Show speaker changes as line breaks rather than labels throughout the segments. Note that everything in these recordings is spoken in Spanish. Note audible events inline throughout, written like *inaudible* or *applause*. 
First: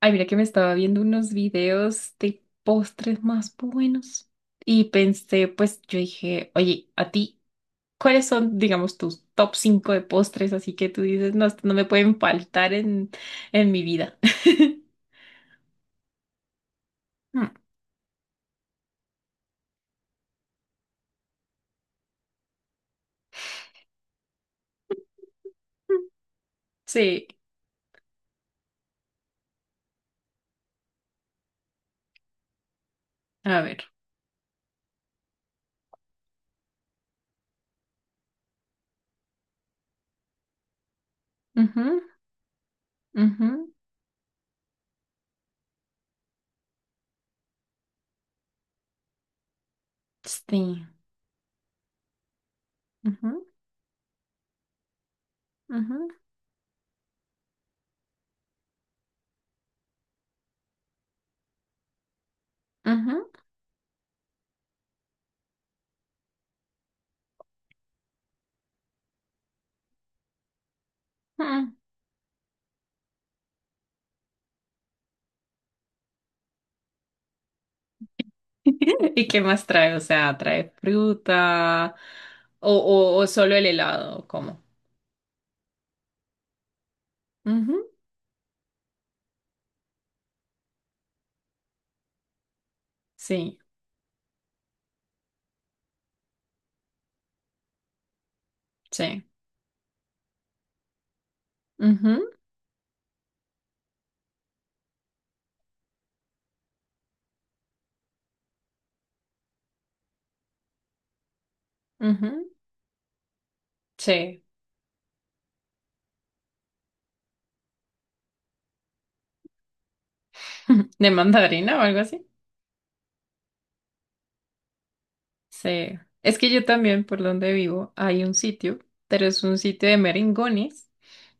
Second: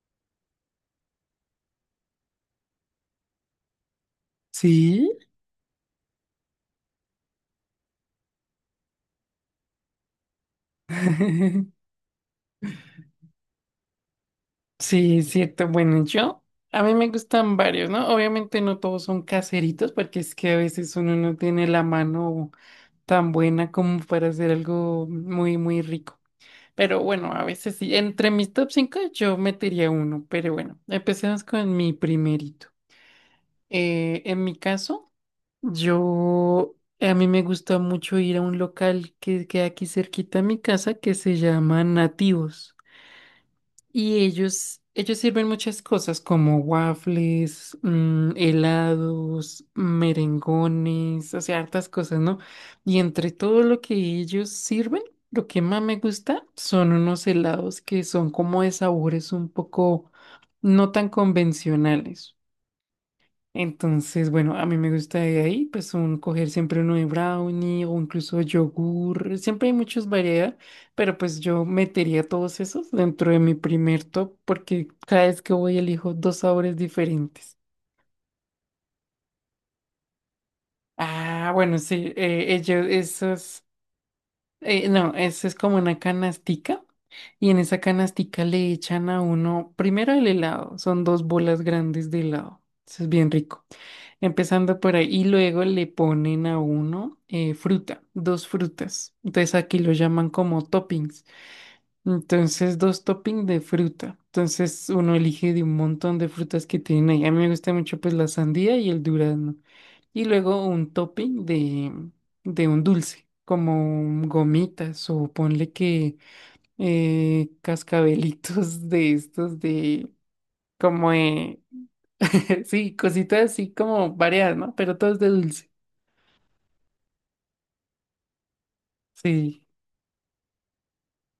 Ay, mira que me estaba viendo unos videos de postres más buenos y
Sí,
pensé, pues yo dije, oye, a ti, ¿cuáles son, digamos, tus top 5 de postres? Así que tú dices, no, esto
*laughs*
no me pueden faltar en mi vida. *laughs*
sí, es cierto. Bueno, yo, a mí me
Mm,
gustan varios, ¿no? Obviamente no todos son caseritos, porque es que a veces uno no tiene la mano tan buena como para hacer algo muy, muy rico. Pero
sí,
bueno, a veces sí. Entre mis top 5 yo metería uno, pero bueno, empecemos con mi primerito.
a ver.
En mi caso, yo, a mí me gusta mucho ir a un local que queda aquí cerquita a mi casa que se llama
Ujú,
Nativos.
ujú,
Y ellos sirven muchas cosas como waffles, helados,
sí.
merengones, o sea, hartas cosas, ¿no? Y entre
Ujú,
todo lo que ellos sirven, lo que más me
ujú,
gusta son unos helados que son como de sabores un poco no tan convencionales.
ujú,
Entonces, bueno, a mí me gusta de ahí, pues un, coger siempre uno de brownie o incluso yogur. Siempre hay muchas variedades, pero pues yo
mm.
metería todos esos dentro de mi primer top porque cada vez que voy elijo dos sabores diferentes.
*laughs* ¿Y qué más trae? O sea, ¿trae
Ah, bueno,
fruta
sí,
o,
ellos,
o- o solo
esos,
el helado? ¿Cómo?
no, eso es como una canastica y en
Ujú,
esa canastica le echan a uno, primero el helado, son dos bolas grandes de helado, eso es bien
sí,
rico. Empezando por ahí, y luego le ponen a uno fruta, dos frutas.
sí.
Entonces aquí lo llaman como toppings.
Ujú,
Entonces, dos toppings de fruta. Entonces uno elige de un montón de frutas que tienen ahí. A mí me gusta mucho pues la sandía y el durazno. Y luego un topping
ujú,
de un dulce, como
sí.
gomitas o ponle que cascabelitos de estos de
*laughs* ¿De
como...
mandarina o algo así?
*laughs* sí, cositas así como variadas, ¿no? Pero todos de dulce.
Sí. Es que yo también, por donde vivo, hay un sitio, pero es un
Sí.
sitio de merengones.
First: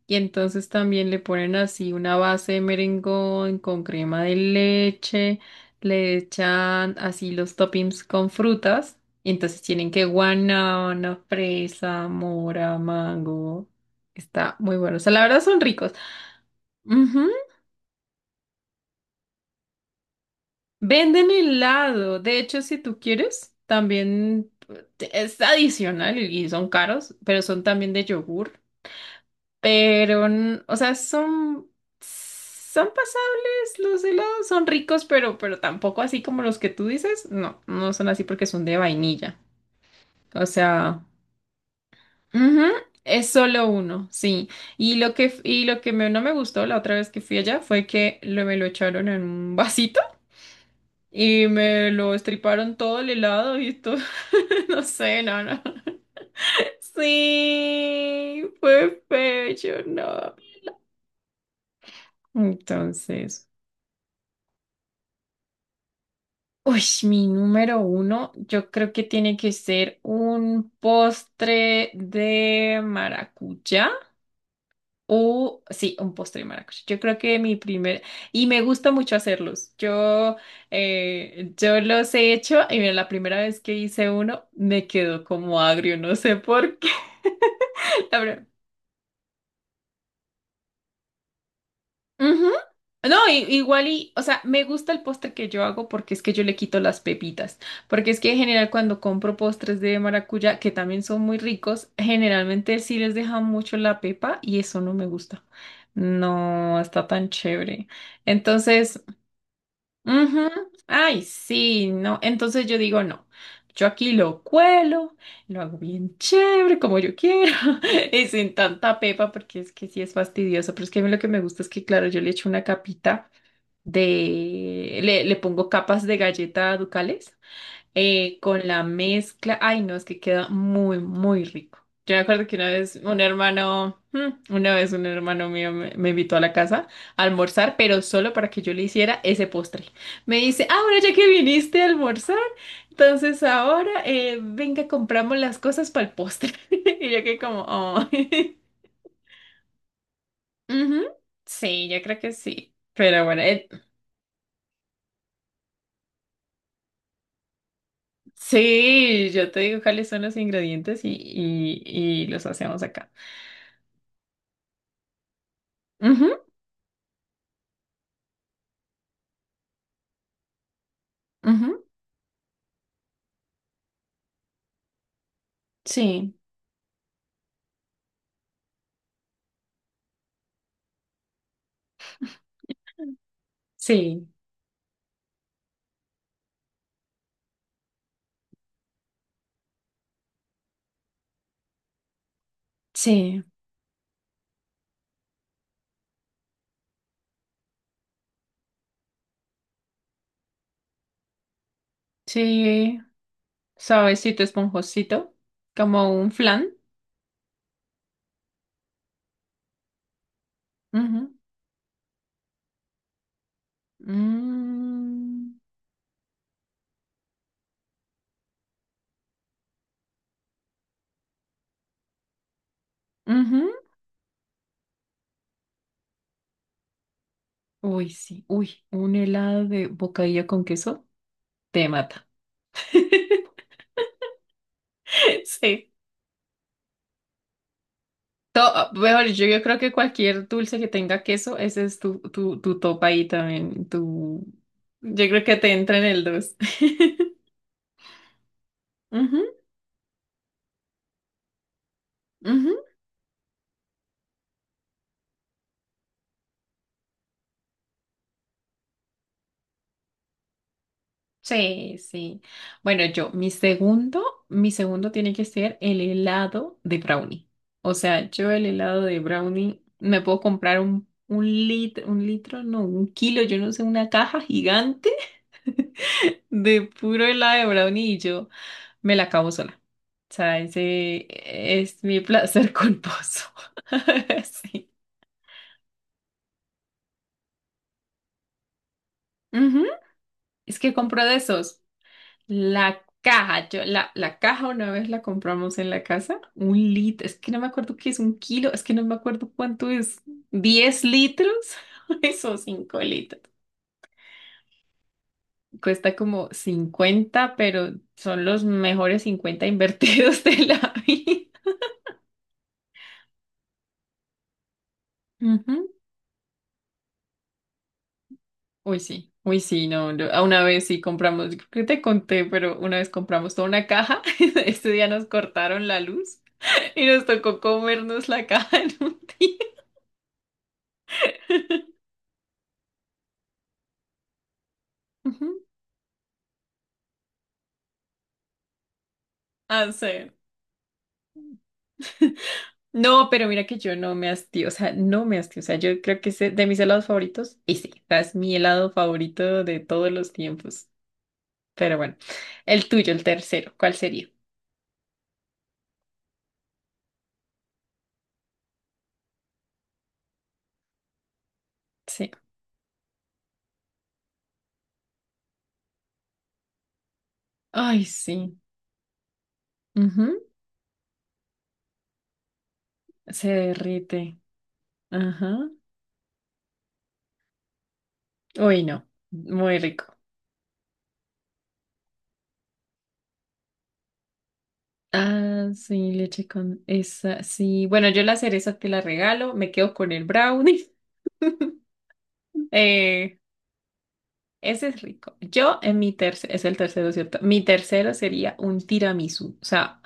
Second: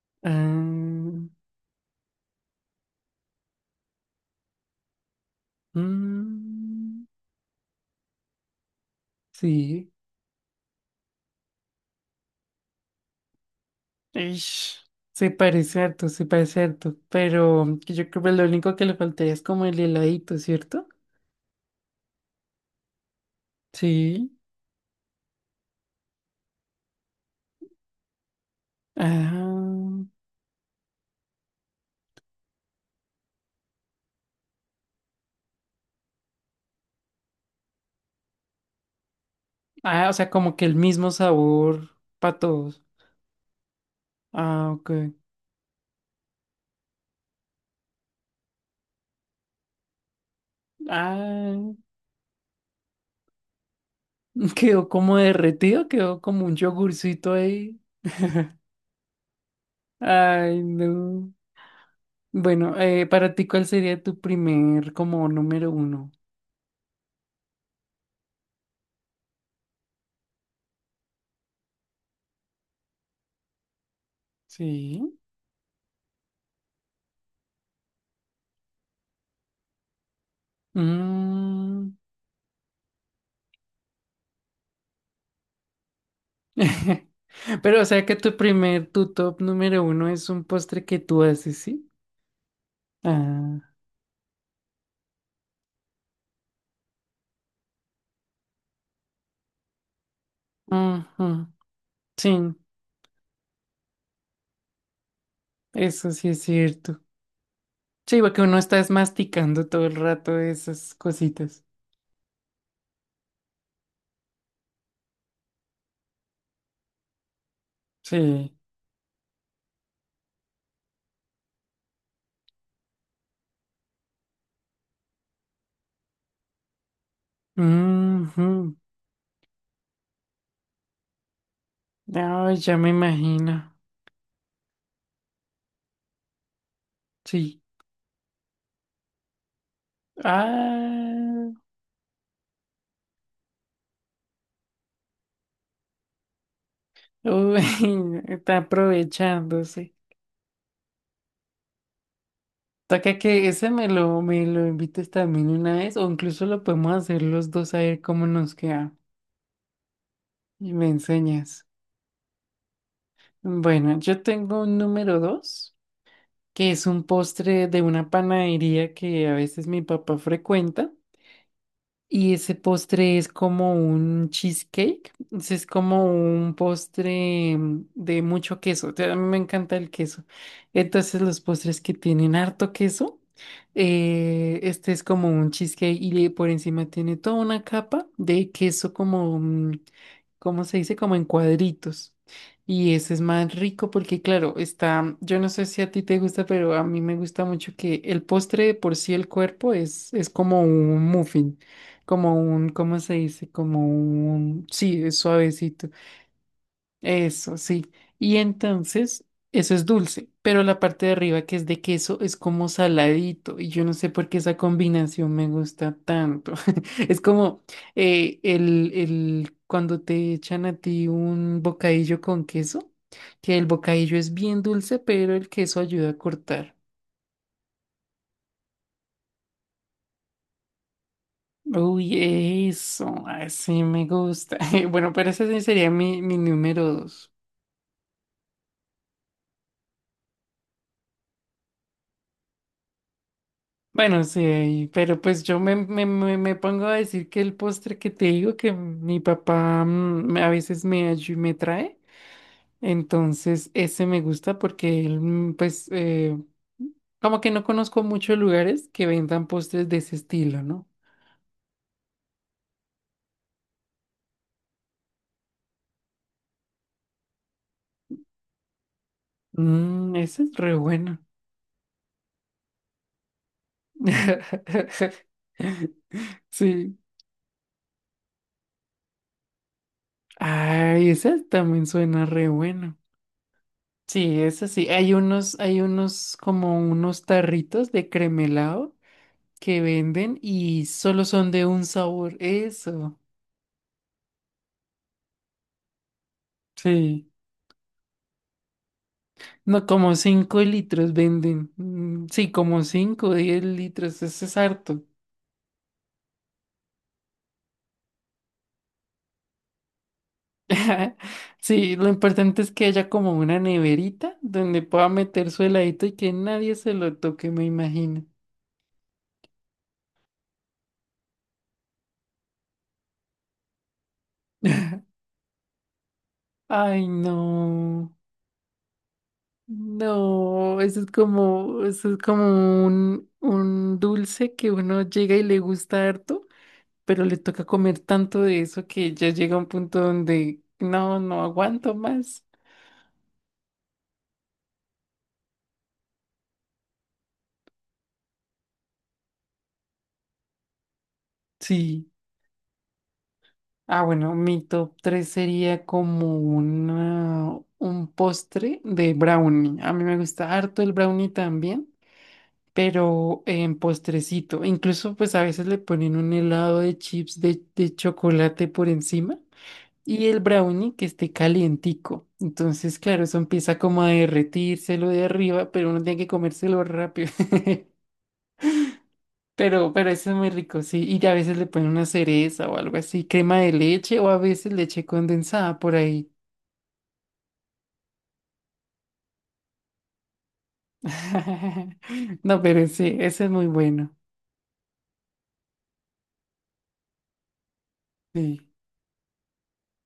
Y entonces
Ah,
también le ponen así una base de merengón con crema de leche, le echan
mm,
así los toppings con frutas. Y entonces tienen
sí.
que guanábana, fresa, mora, mango. Está muy
Ish.
bueno. O sea, la
Se
verdad son
parece
ricos.
harto, se parece harto. Pero que yo creo que lo único que le faltaría es como el heladito, ¿cierto?
Venden helado. De hecho, si tú quieres,
Sí.
también es adicional y son caros, pero son también de yogur.
Ah,
Pero, o sea, son, pasables los helados, son ricos, pero tampoco así como los que tú dices. No, no son así porque son de vainilla.
ah, o sea,
O
como que el
sea,
mismo sabor para
ujú,
todos.
es solo uno, sí.
Ah, ok.
Y lo que, f- y lo que me- no me gustó la otra vez que fui allá fue que me lo echaron en un vasito. Y
Ah,
me lo estriparon todo el helado y todo.
*laughs*
*laughs* No
quedó como
sé, no, no.
derretido, quedó como un yogurcito ahí.
Sí, fue feo, yo no.
Ay, no. Bueno, para
Entonces,
ti, ¿cuál sería tu primer como número uno?
uy, mi número uno, yo creo que tiene que ser un postre de maracuyá
Sí.
o, sí, un postre de maracuyá. Yo creo que mi primer, y me gusta mucho hacerlos. Yo
Mm.
los he hecho y mira, la primera vez que hice uno me quedó como agrio, no sé por qué.
*laughs* Pero o sea
*laughs*
que
La
tu
verdad,
primer, tu top número uno es un postre que tú haces, ¿sí?
ujú. No, i-
Ah,
igual y, o sea, me gusta el postre que yo hago porque es que yo le quito las pepitas, porque es que en general cuando compro postres de maracuyá, que también son muy
ujú,
ricos,
sí,
generalmente sí les dejan mucho la pepa y eso no me gusta.
eso sí es
No
cierto.
está tan chévere.
Sí, porque uno está es
Entonces,
masticando todo el rato
ujú.
esas
Ay,
cositas.
sí, no. Entonces yo digo, no, yo aquí lo cuelo, lo hago bien chévere, como yo quiero, *laughs* y sin
Sí.
tanta pepa, porque es que sí es fastidioso, pero es que a mí lo que me gusta es que, claro, yo le echo una capita de, le pongo capas de galleta Ducales con
Ujú,
la mezcla. Ay, no, es que queda muy, muy rico. Yo me acuerdo que
ay,
una
ya me
vez un
imagino.
hermano, mm, una vez un hermano mío me, invitó a la casa a
Sí.
almorzar, pero solo para que yo le hiciera ese postre. Me dice, ah, bueno, ya que
Ah,
viniste a almorzar, entonces ahora venga, compramos las cosas para el postre. *laughs* Y yo que
uy,
como, oh.
*laughs* está
*laughs*
aprovechándose.
Ujú, sí, yo creo que sí.
Toca
Pero bueno,
que ese me lo invites también una vez, o incluso lo podemos hacer los dos a ver cómo nos queda.
sí, yo te digo cuáles son los
Y me
ingredientes y,
enseñas.
y los hacemos acá.
Bueno, yo tengo un número dos,
Ujú.
que es un postre de una panadería que a veces mi papá frecuenta.
Ujú,
Y ese postre es como un cheesecake, ese es como
sí,
un postre de mucho queso, o sea, a mí me encanta el queso. Entonces los postres que tienen harto queso,
sí,
este es como un cheesecake y le- por encima tiene toda una capa de queso como, mm, ¿cómo se dice? Como en cuadritos. Y ese es
sí,
más rico porque, claro, está, yo no sé si a ti te gusta, pero a mí me gusta mucho que el postre de por sí, el cuerpo es como un muffin. Como un,
sí,
¿cómo se dice? Como
suavecito,
un, sí, es
esponjosito,
suavecito.
como un flan.
Eso, sí. Y entonces, eso es dulce, pero la parte de
Ujú,
arriba que es de queso es como saladito. Y yo no sé por qué esa combinación me
mm,
gusta tanto. *laughs* Es como cuando te echan a ti un bocadillo con queso, que el
ujú.
bocadillo es bien dulce, pero el queso ayuda a cortar.
Uy, sí, uy, un helado de bocadillo con queso te mata.
Uy, eso,
*laughs*
así me gusta. *laughs* Bueno, pero ese sí
Sí.
sería mi, mi número dos.
Mejor, yo, creo que cualquier dulce que tenga queso, ese es tu, tu top ahí también.
Bueno,
Tu...
sí, ahí, pero
Yo
pues
creo que
yo
te entra en el
me
dos.
pongo
*laughs*
a decir que el postre que te digo que mi
Ujú,
papá a veces me, ayu- me trae,
ujú.
entonces ese me gusta porque él, pues, como que no conozco muchos lugares que vendan postres de ese estilo, ¿no?
Sí, sí. Bueno, yo, mi segundo tiene que ser el helado de brownie. O sea, yo el helado de brownie
Mm,
me puedo
ese es re
comprar un,
bueno.
un litro, un litro, no, un kilo, yo no sé, una caja gigante
*laughs*
*laughs* de
Sí.
puro helado de brownie y yo me la acabo sola. O sea,
Ay,
ese
esa también
es mi
suena re
placer
bueno.
culposo.
Sí,
*laughs*
eso sí.
Sí.
Hay unos como unos tarritos de cremelado que
Ujú.
venden
Es
y
que compro
solo
de
son de
esos.
un sabor.
La
Eso.
caja, yo, la caja una vez la compramos en la casa, un litro,
Sí.
es que no me acuerdo qué es un kilo, es que no me acuerdo
No,
cuánto
como
es,
5
10
litros
litros,
venden.
*laughs*
Mm, sí,
eso,
como
5
5 o
litros.
10 litros. Eso es harto.
Cuesta como cincuenta, pero son los mejores 50 invertidos *laughs* de la
*laughs*
vida.
Sí, lo importante es que haya como una neverita donde pueda meter su
Ujú.
heladito y que nadie se lo toque, me imagino.
Uy, sí, no, no, a una vez sí compramos, yo creo que te conté, pero una vez compramos toda una caja, *laughs* este día nos cortaron la luz y
Ay,
nos tocó
no.
comernos la caja en un día.
No, eso es como un dulce que uno llega y le
Ujú.
gusta harto, pero le toca comer tanto de eso que ya llega un
Ah,
punto
sí.
donde no, no aguanto más.
No, pero mira que yo no me hastio, o sea, no me hastio, o sea, yo creo que de mis helados favoritos, y sí, o sea, es mi helado favorito de todos los tiempos. Pero
Sí.
bueno, el tuyo, el tercero, ¿cuál
Ah,
sería?
bueno, mi top 3 sería como una, un postre de brownie. A mí me gusta harto el brownie también,
Sí.
pero en postrecito. Incluso pues a veces le ponen un helado de chips de
Ay, sí.
chocolate por encima
Ujú,
y el brownie que esté calientico. Entonces, claro, eso
se
empieza como a
derrite.
derretírselo de
Ajá.
arriba, pero uno tiene que comérselo rápido. *laughs*
Uy, no. Muy
Pero
rico.
eso es muy rico, sí. Y a veces le ponen una cereza o algo así, crema de leche o a veces leche
Ah,
condensada por
sí,
ahí.
leche con esa. Sí. Bueno, yo la cereza te la regalo. Me quedo con el brownie. *laughs*
*laughs* No, pero sí,
Eh,
eso es muy bueno.
ese es rico. Yo en mi tercero, es el tercero, ¿cierto? Mi tercero sería
Sí.
un tiramisú. O sea,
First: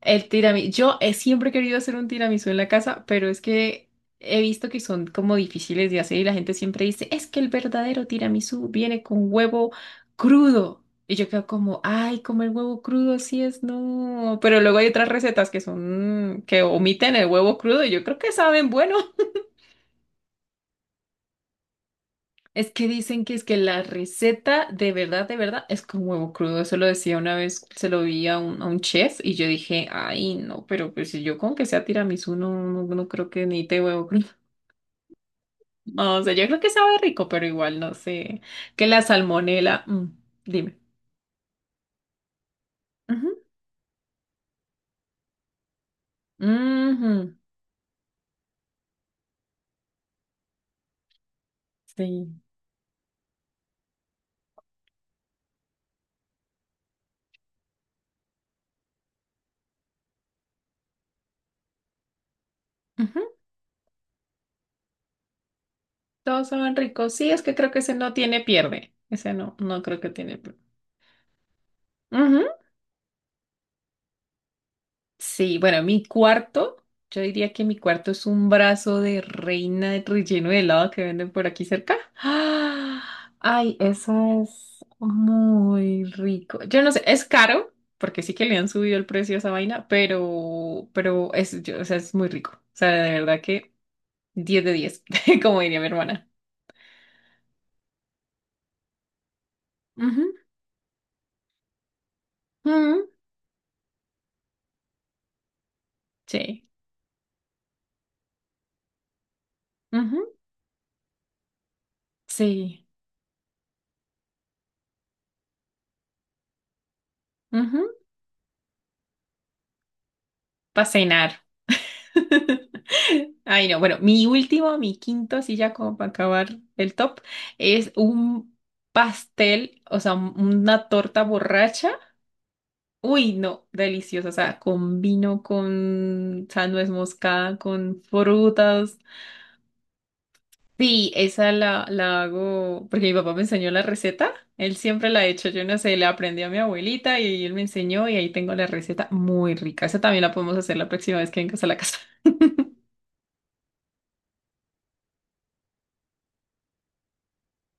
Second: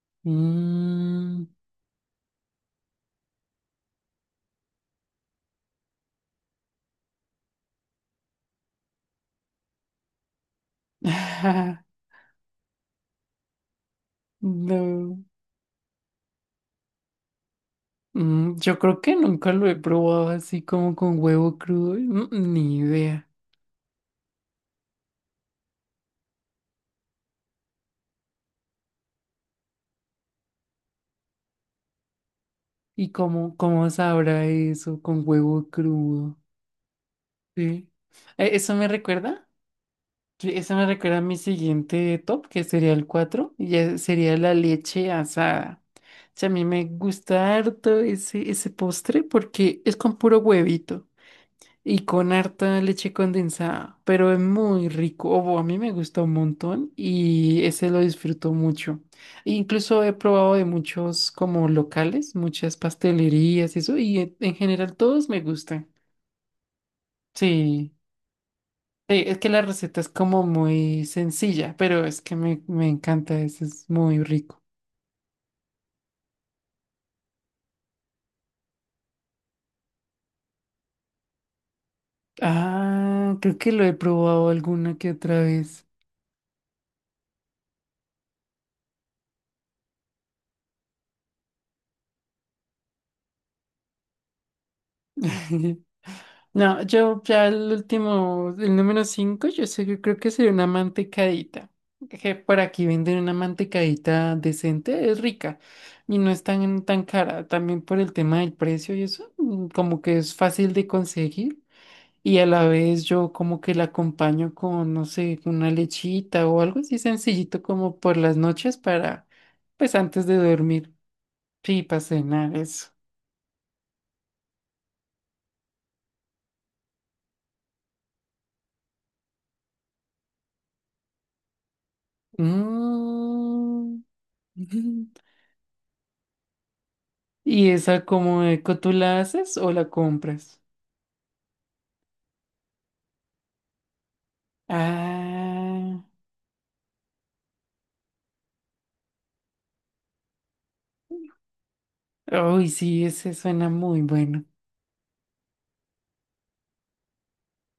el tiramisú. Yo he
Mm.
siempre he querido hacer un tiramisú en la casa, pero es que he visto que son como difíciles de hacer y la gente siempre dice, es que el verdadero tiramisú viene con huevo crudo. Y yo quedo como,
*laughs*
ay, comer huevo crudo, sí es no. Pero luego hay otras
No.
recetas que son, que omiten el huevo crudo y yo creo que
Mm,
saben
yo
bueno.
creo que nunca lo he probado así como con huevo crudo. Mm,
Es
ni
que dicen
idea.
que es que la receta de verdad, es con huevo crudo. Eso lo decía una vez, se lo vi a un, chef y yo dije, ay, no, pero pues si yo con que sea tiramisú, no, no, no
¿Y
creo que
cómo,
necesite
cómo
huevo crudo.
sabrá
*laughs*
eso con huevo
No, o sea,
crudo?
yo creo que sabe rico, pero igual
Sí.
no sé.
¿Eso
Que
me
la
recuerda?
salmonela, mm,
Sí, eso
dime.
me recuerda a mi siguiente top, que sería el
Ujú,
cuatro y ya sería la leche asada. O sea, a mí me
ujú,
gusta harto ese, ese postre porque es con puro huevito y con
sí.
harta leche condensada, pero es muy rico. O a mí me gusta un montón y ese lo disfruto mucho. E incluso he probado de muchos como locales, muchas
Ujú,
pastelerías y eso, y en general todos me gustan.
todos saben ricos. Sí, es que creo que
Sí.
ese no tiene pierde.
Sí,
Ese
es que
no,
la
no creo
receta es
que tiene
como
pierde.
muy sencilla, pero es que me encanta, eso es muy rico.
Sí, bueno, mi cuarto, yo diría que mi cuarto es un brazo de reina de relleno de helado que venden por aquí cerca. ¡Ah!
Ah, creo que
Ay,
lo he
eso
probado
es
alguna que otra vez.
muy rico. Yo no sé, es caro, porque sí que le han subido el precio a esa vaina, pero es, o sea, es muy rico. O sea, de verdad que 10 de 10, *laughs* como diría mi
*laughs*
hermana.
No, yo ya el último, el número 5, yo sé, yo creo que
Ujú,
sería una mantecadita. Que por aquí
ujú,
venden una mantecadita decente, es rica y no es
sí.
tan, tan cara. También por el tema del precio y eso, como
Ujú,
que es fácil de conseguir. Y a la
sí.
vez yo como que la acompaño con, no sé, con una lechita o algo así sencillito
Ujú,
como por las noches para, pues antes de
para
dormir.
cenar.
Sí, para cenar eso.
*laughs* Ay, no. Bueno, mi último, mi quinto, así ya como para acabar el top, es un pastel, o sea, una torta borracha. Uy, no,
Mm.
deliciosa. O sea, con
*laughs*
vino, con, o sea, nuez moscada,
¿Y
con
esa como eco tú
frutas.
la haces o la compras?
Sí, esa la, la hago porque mi papá me enseñó la receta. Él siempre la ha hecho, yo no sé,
Ah,
la aprendí a mi abuelita y él me enseñó y ahí tengo la receta muy rica. Esa también la podemos hacer la próxima vez que vengas a la casa.
uy, sí, ese suena muy bueno.